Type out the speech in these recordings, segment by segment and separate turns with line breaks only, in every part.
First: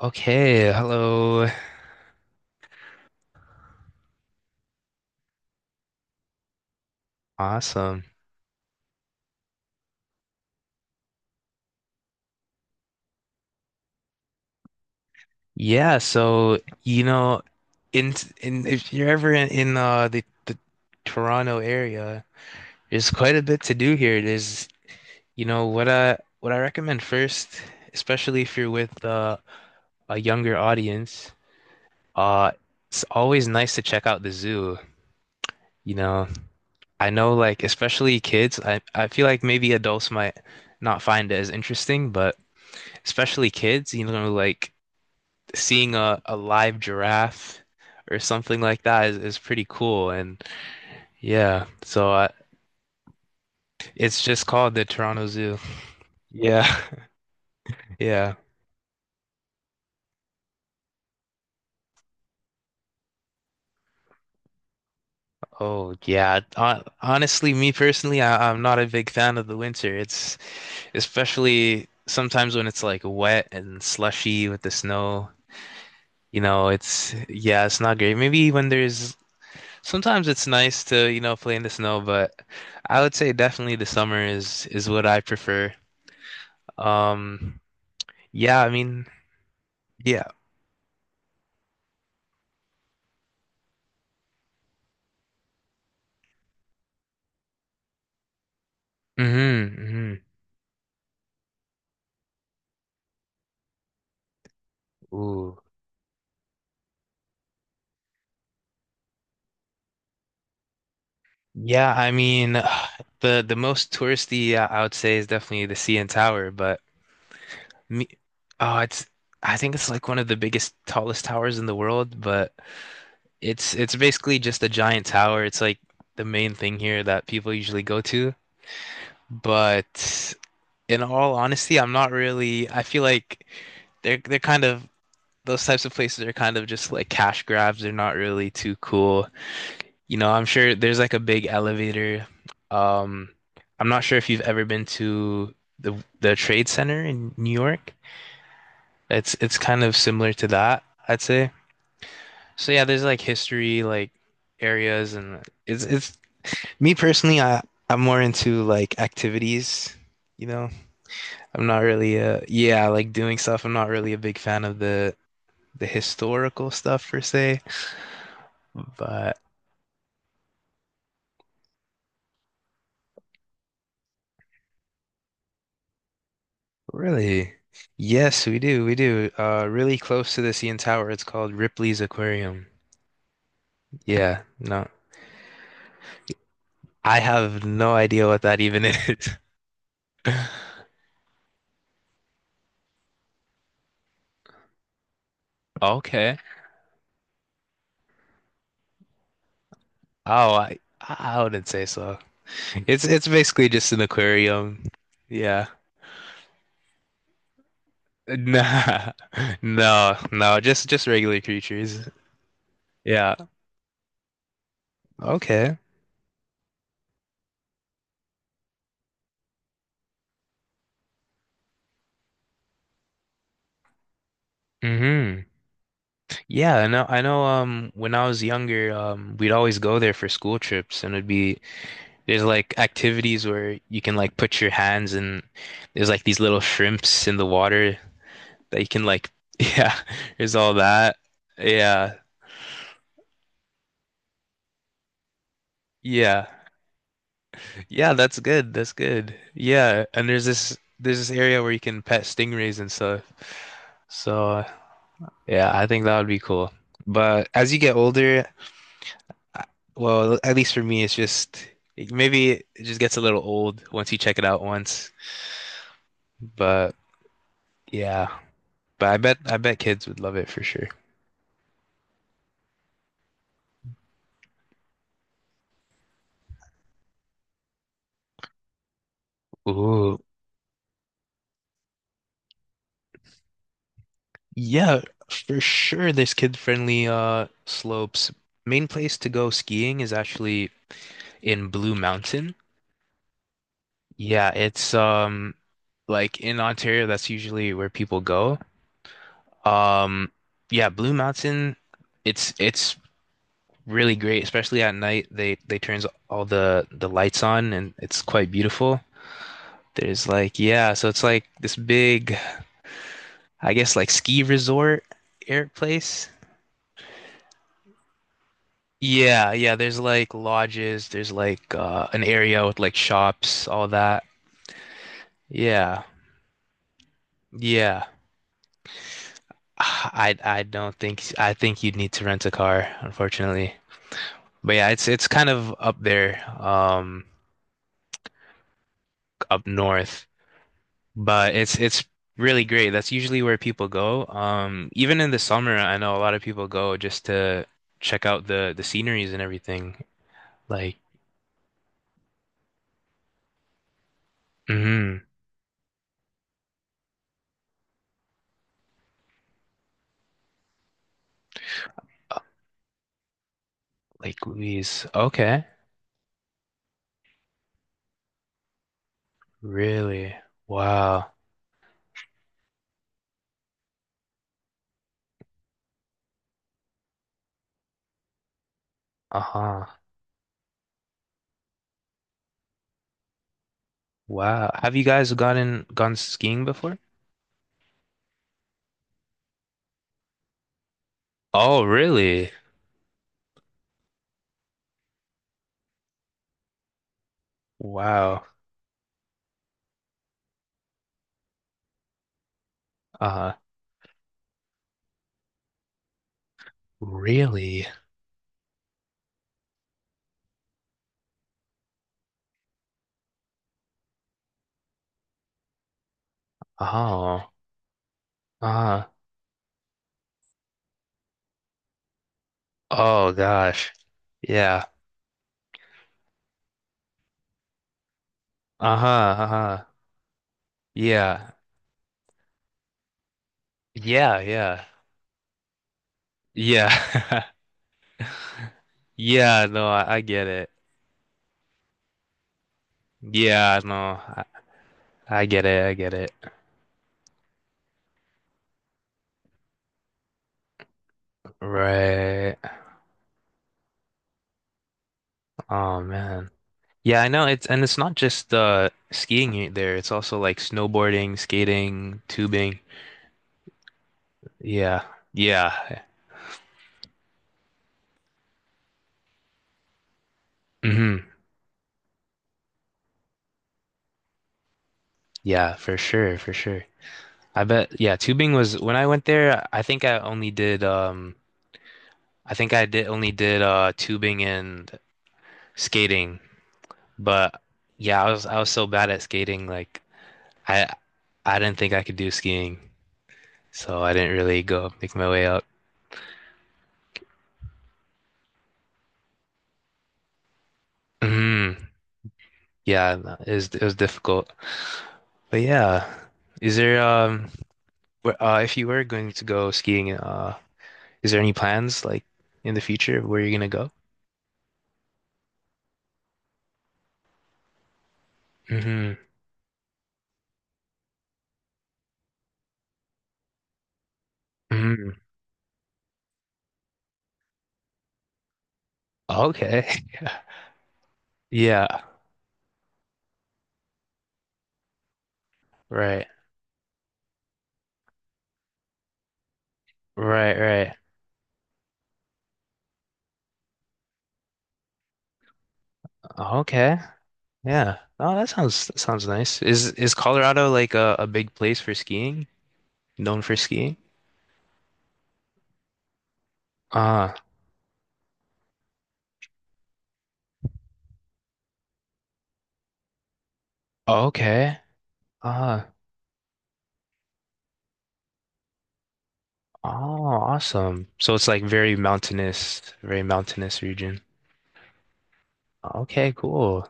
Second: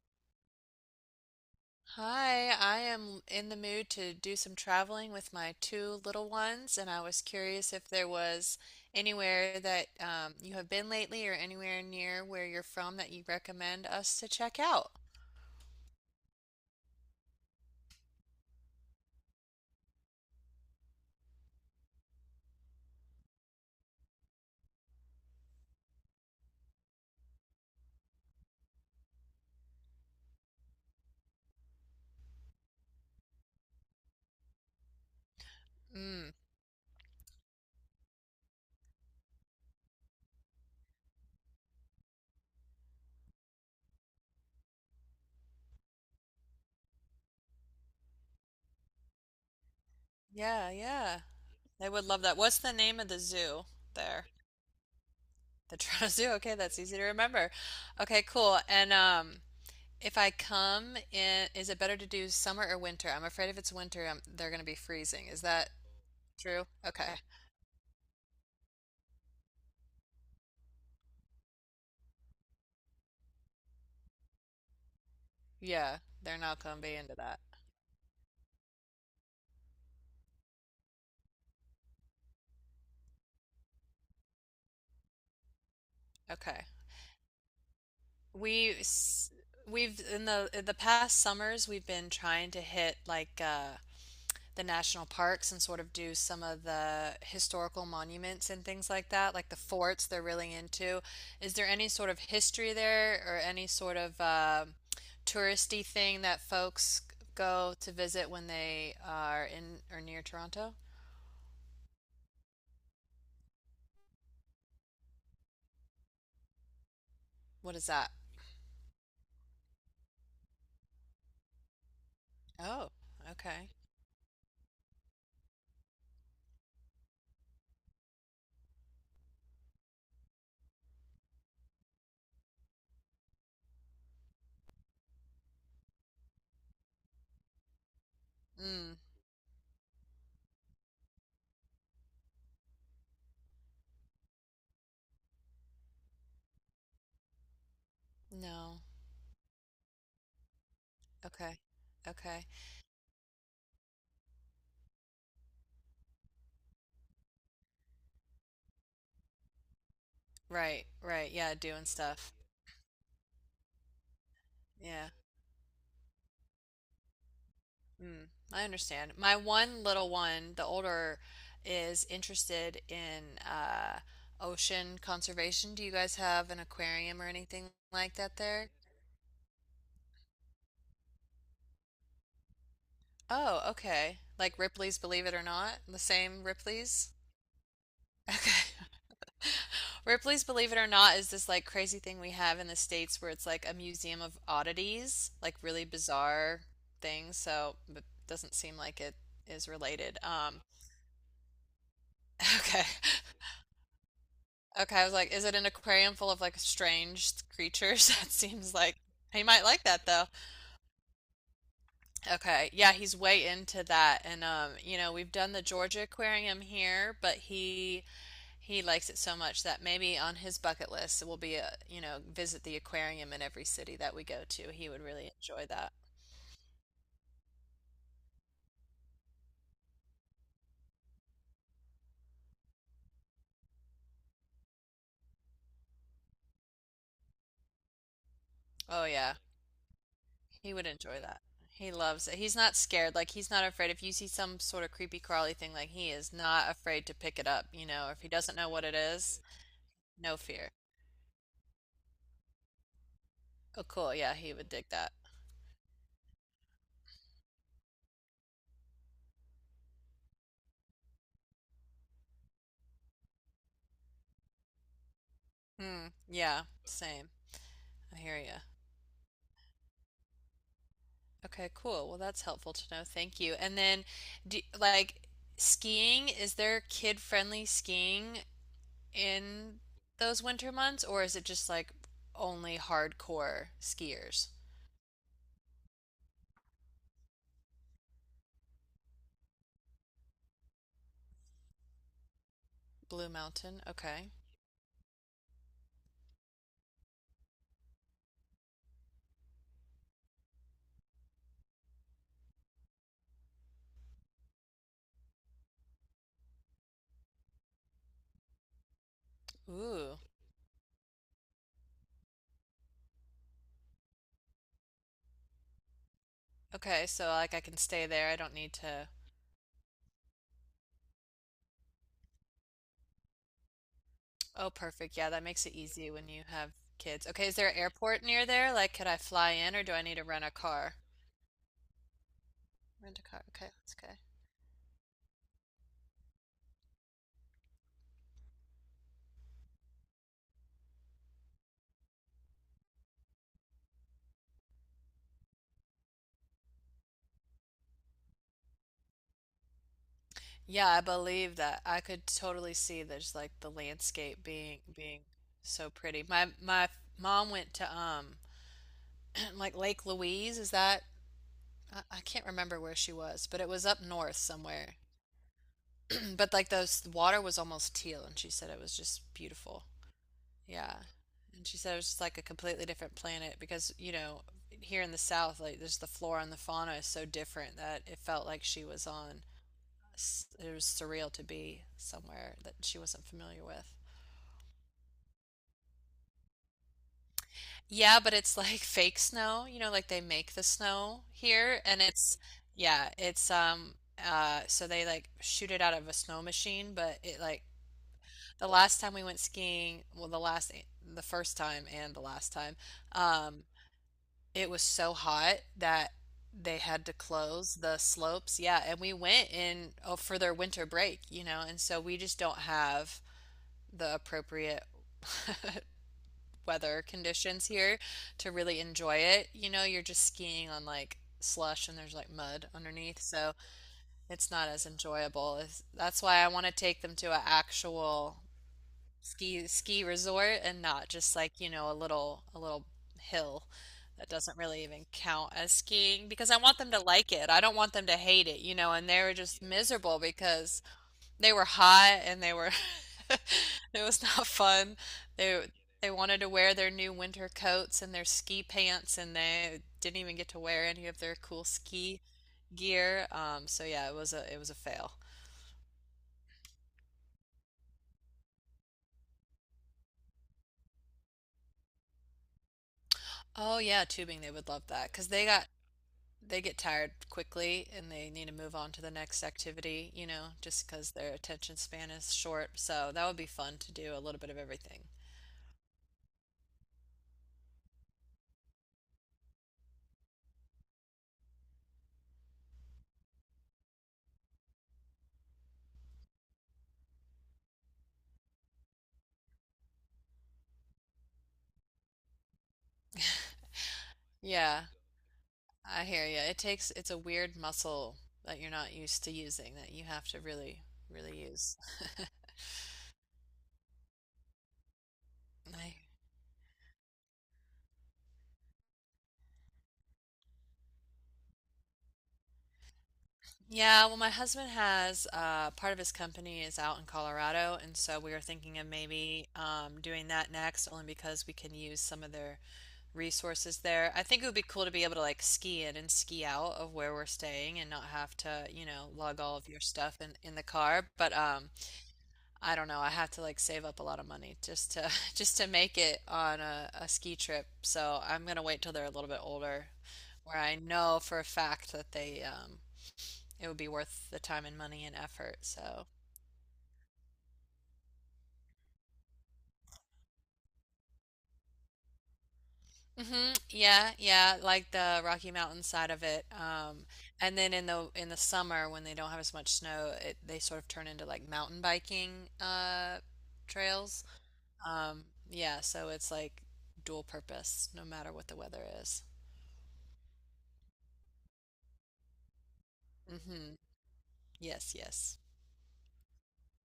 Okay, hello.
Hi, I am in the mood to do some traveling with my two little ones, and I was curious if
Awesome.
there was anywhere that you have been lately or anywhere near where you're from that you recommend us to check out.
Yeah, in in if you're ever in the Toronto area, there's quite a bit to do here. There's what I recommend first, especially if you're with a younger audience, uh it's always nice to check out the zoo, you know.
Mm,
I know like especially kids, I feel like maybe adults might not find it as interesting, but especially kids, like seeing a live giraffe or something like that is pretty cool. And
yeah, yeah.
yeah,
They would love that. What's the name of the zoo
it's
there?
just called the Toronto Zoo.
The Toronto Zoo. Okay, that's
Yeah,
easy to remember. Okay,
yeah.
cool. And if I come in, is it better to do summer or winter? I'm afraid if it's winter, I they're going to be freezing. Is that
Oh yeah.
true? Okay.
Honestly, me personally, I'm not a big fan of the winter. It's especially sometimes when it's like wet and slushy with the snow.
Yeah, they're
You
not
know,
going to be
it's
into that.
yeah, it's not great. Maybe when there's sometimes it's nice to, play in the snow, but I would say definitely the summer is what I prefer.
Okay.
Um, Yeah, I
We
mean,
s- we've
yeah.
in the past summers we've been trying to hit like the national parks and sort of do some of the historical monuments and things like that, like the
Hmm,
forts
hmm.
they're really into. Is there any sort of history there or any sort of
Ooh.
touristy thing that folks go to visit when they are in or near Toronto?
Yeah, I mean, the most touristy I would say is definitely the CN Tower, but
What is
me,
that?
oh, it's I think it's like one of the biggest, tallest towers in the world, but
Oh, okay.
it's basically just a giant tower. It's like the main thing here that people usually go to. But in all honesty, I'm not really, I feel like they're kind of those types of places are kind of just like cash grabs. They're not really too
Mm,
cool. You know, I'm sure there's like a big elevator. Um, I'm not sure if you've ever been to the Trade Center in New York.
no.
It's kind of similar to that, I'd say.
Okay. Okay.
So yeah, there's like history like areas and it's me personally, I I'm more into like activities, you know.
Right, right. Yeah,
I'm not
doing
really
stuff.
yeah, like doing stuff. I'm not really a big fan of
Yeah.
the historical stuff per se,
Mm, I understand. My
but
one little one, the older, is interested in ocean conservation. Do you guys have an aquarium or
really?
anything like that
Yes, we
there?
do. We do. Really close to the CN Tower. It's called Ripley's Aquarium.
Oh, okay.
Yeah,
Like
no,
Ripley's Believe It or Not? The same Ripley's?
I have no idea what that even
Okay.
is.
Ripley's Believe It or Not is this like crazy thing we have in the States where it's like a museum of oddities, like really
Okay.
bizarre things. So, but doesn't seem like it is related.
Oh, I wouldn't say so.
Okay.
It's basically just an aquarium.
Okay, I was like, is it
Yeah.
an aquarium full of like strange creatures? That seems like
Nah.
he might like that
No,
though.
no, just regular creatures.
Okay. Yeah, he's
Yeah.
way into that and you know, we've done the
Okay.
Georgia Aquarium here, but he likes it so much that maybe on his bucket list will be a, you know, visit the aquarium in every city that we go to. He would really
Hmm.
enjoy that.
Yeah, I know when I was younger, we'd always go there for school trips and it'd be there's like activities where you can like put your hands and there's like these little shrimps in the water that you can
Oh
like
yeah,
yeah, there's all
he would
that.
enjoy that. He
Yeah.
loves it. He's not scared. Like he's not afraid. If you see some sort of creepy crawly thing, like he is
Yeah.
not afraid to pick it up, you know,
Yeah,
if he
that's
doesn't know
good.
what
That's
it
good.
is.
Yeah, and
No
there's
fear.
this area where you can pet stingrays and stuff.
Oh, cool. Yeah, he
So,
would dig that.
yeah, I think that would be cool. But as you get older, I- well, at least for me, it's just maybe it just gets a little old once you check it out once.
Hmm. Yeah,
But
same. I
yeah.
hear you.
But I bet kids would love it for sure.
Okay, cool. Well, that's helpful to know. Thank you. And then, do, like, skiing, is there kid-friendly skiing in
Ooh,
those winter months, or is it just like only hardcore skiers?
yeah, for sure. There's kid-friendly slopes. Main place to go skiing is actually in Blue Mountain.
Blue Mountain. Okay.
Yeah, it's like in Ontario, that's usually where people go. Um, yeah, Blue Mountain, it's really great, especially at night. They turns all the lights on and it's quite beautiful.
Ooh.
There's like yeah, so it's like this big I guess like ski resort air place.
Okay, so like I can stay there. I don't need to.
Yeah, yeah, there's like lodges, there's like an area with like shops, all that.
Oh, perfect. Yeah, that makes it
Yeah.
easy when you have kids. Okay, is there an
Yeah.
airport near there? Like, could I fly in, or do I need to rent a
I don't
car?
think I think you'd need to rent a car,
Rent a car. Okay,
unfortunately.
that's okay.
But yeah, it's kind of up there, up north, but it's really great. That's usually where people go. Um, even in the summer, I know a lot of people go just to check out the sceneries and everything.
Yeah,
Like,
I believe that. I could totally see there's like the landscape being
mhm.
so pretty. My mom went to like Lake Louise, is that I can't remember where she was, but it was up north
Lake
somewhere.
Louise. Okay.
But like those the water was almost teal and she said it was just beautiful.
Really?
Yeah.
Wow.
And she said it was just like a completely different planet because, you know, here in the South, like there's the flora and the fauna is so different that it felt like she was on
Uh-huh.
it was surreal to be somewhere that she wasn't familiar with.
Wow. Have you guys gotten gone skiing before?
Yeah, but it's like fake snow, you know, like they make the snow here
Oh,
and it's
really?
yeah, it's so they like shoot it out of a snow machine, but it like
Wow.
the last time we went skiing, well the last the first time and the last time,
Uh,
um, it was so hot that they had to close
really?
the slopes. Yeah, and we went in oh, for their winter break, you know, and so we just don't have the appropriate weather
Oh.
conditions here to really
Uh-huh.
enjoy it. You know, you're just skiing on like slush and there's like mud underneath,
Oh
so
gosh.
it's not
Yeah.
as enjoyable. It's- That's why I want to take them to an actual
Uh-huh.
ski
Uh-huh.
ski resort and not just
Yeah.
like, you know, a little hill that
Yeah,
doesn't
yeah.
really even count as skiing because I want them to like
Yeah.
it. I don't want them to hate it, you know, and they were just
Yeah, no, I
miserable
get it.
because they were hot and they were
Yeah, no,
it was not fun.
I
They
get it. I
they
get it.
wanted to wear their new winter coats and their ski pants and they didn't even get to wear any of their cool ski
Right.
gear. So yeah, it was a fail.
Oh man. Yeah, I know it's not just skiing there. It's also like snowboarding, skating, tubing.
Oh yeah, tubing they would love
Yeah.
that, cause they got
Yeah.
they get tired quickly and they need to move on to the next activity, you know, just cause
Hmm.
their attention span is short. So that would be fun to do a little bit of everything.
Yeah, for sure, for sure. I bet yeah, tubing was when I went there, I think I only did I think I did only did tubing and skating. But yeah, I was so bad at skating like I I didn't think I could do skiing. So I didn't really
Yeah.
go make my way up.
I hear you. It takes, it's a weird muscle that you're not used to using that you have to really, really use.
Mhm. Yeah, no, it was difficult. But
I,
yeah, is there if you were going to go skiing, is there any plans like in the future of where you're gonna go?
yeah, well, my husband has part of his company is out in Colorado, and so we were thinking of
Hmm,
maybe doing that next, only because we can use some of their resources there. I think it would be cool to be able
hmm.
to like ski in and ski out of where we're staying and not have to, you know, lug all of your
Okay.
stuff in in the car. But
Yeah.
I don't know. I have to like save up a lot of money just to just to make it
Right.
on a ski trip. So I'm gonna wait till they're a little bit older, where
Right,
I
right.
know for a fact that they it would be worth the time and money and effort. So
Okay. Yeah. Oh, that sounds nice. Is Colorado like a big place for skiing? Known
hmm
for skiing?
yeah, yeah, like the Rocky Mountain side of it.
Uh,
And then in the summer when they don't have as much snow, it, they sort of turn into like mountain biking trails.
okay.
Um, yeah,
Uh,
so it's like dual purpose no matter what the weather is.
oh, awesome. So it's like very
Hmm,
mountainous region.
yes, yes.
Okay, cool.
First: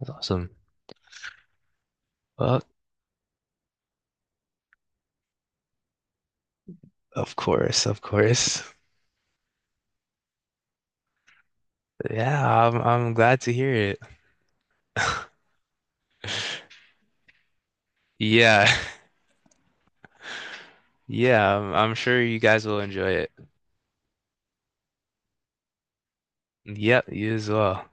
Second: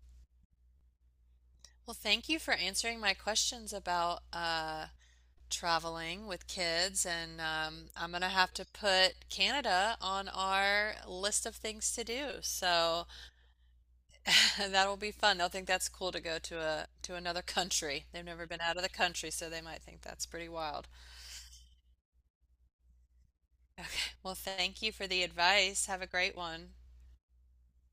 That's awesome.
Well, thank you for
Well,
answering my questions about traveling with kids,
of
and
course, of
I'm gonna have
course.
to put Canada on our list of things to do.
Yeah,
So
I'm glad to hear it.
that'll be fun. They'll think that's cool to go to a to another country. They've never been
Yeah.
out of the country, so they might think that's pretty wild.
Yeah, I'm sure you guys will enjoy it.
Well, thank you for the advice. Have a great one.
Yep, you as well.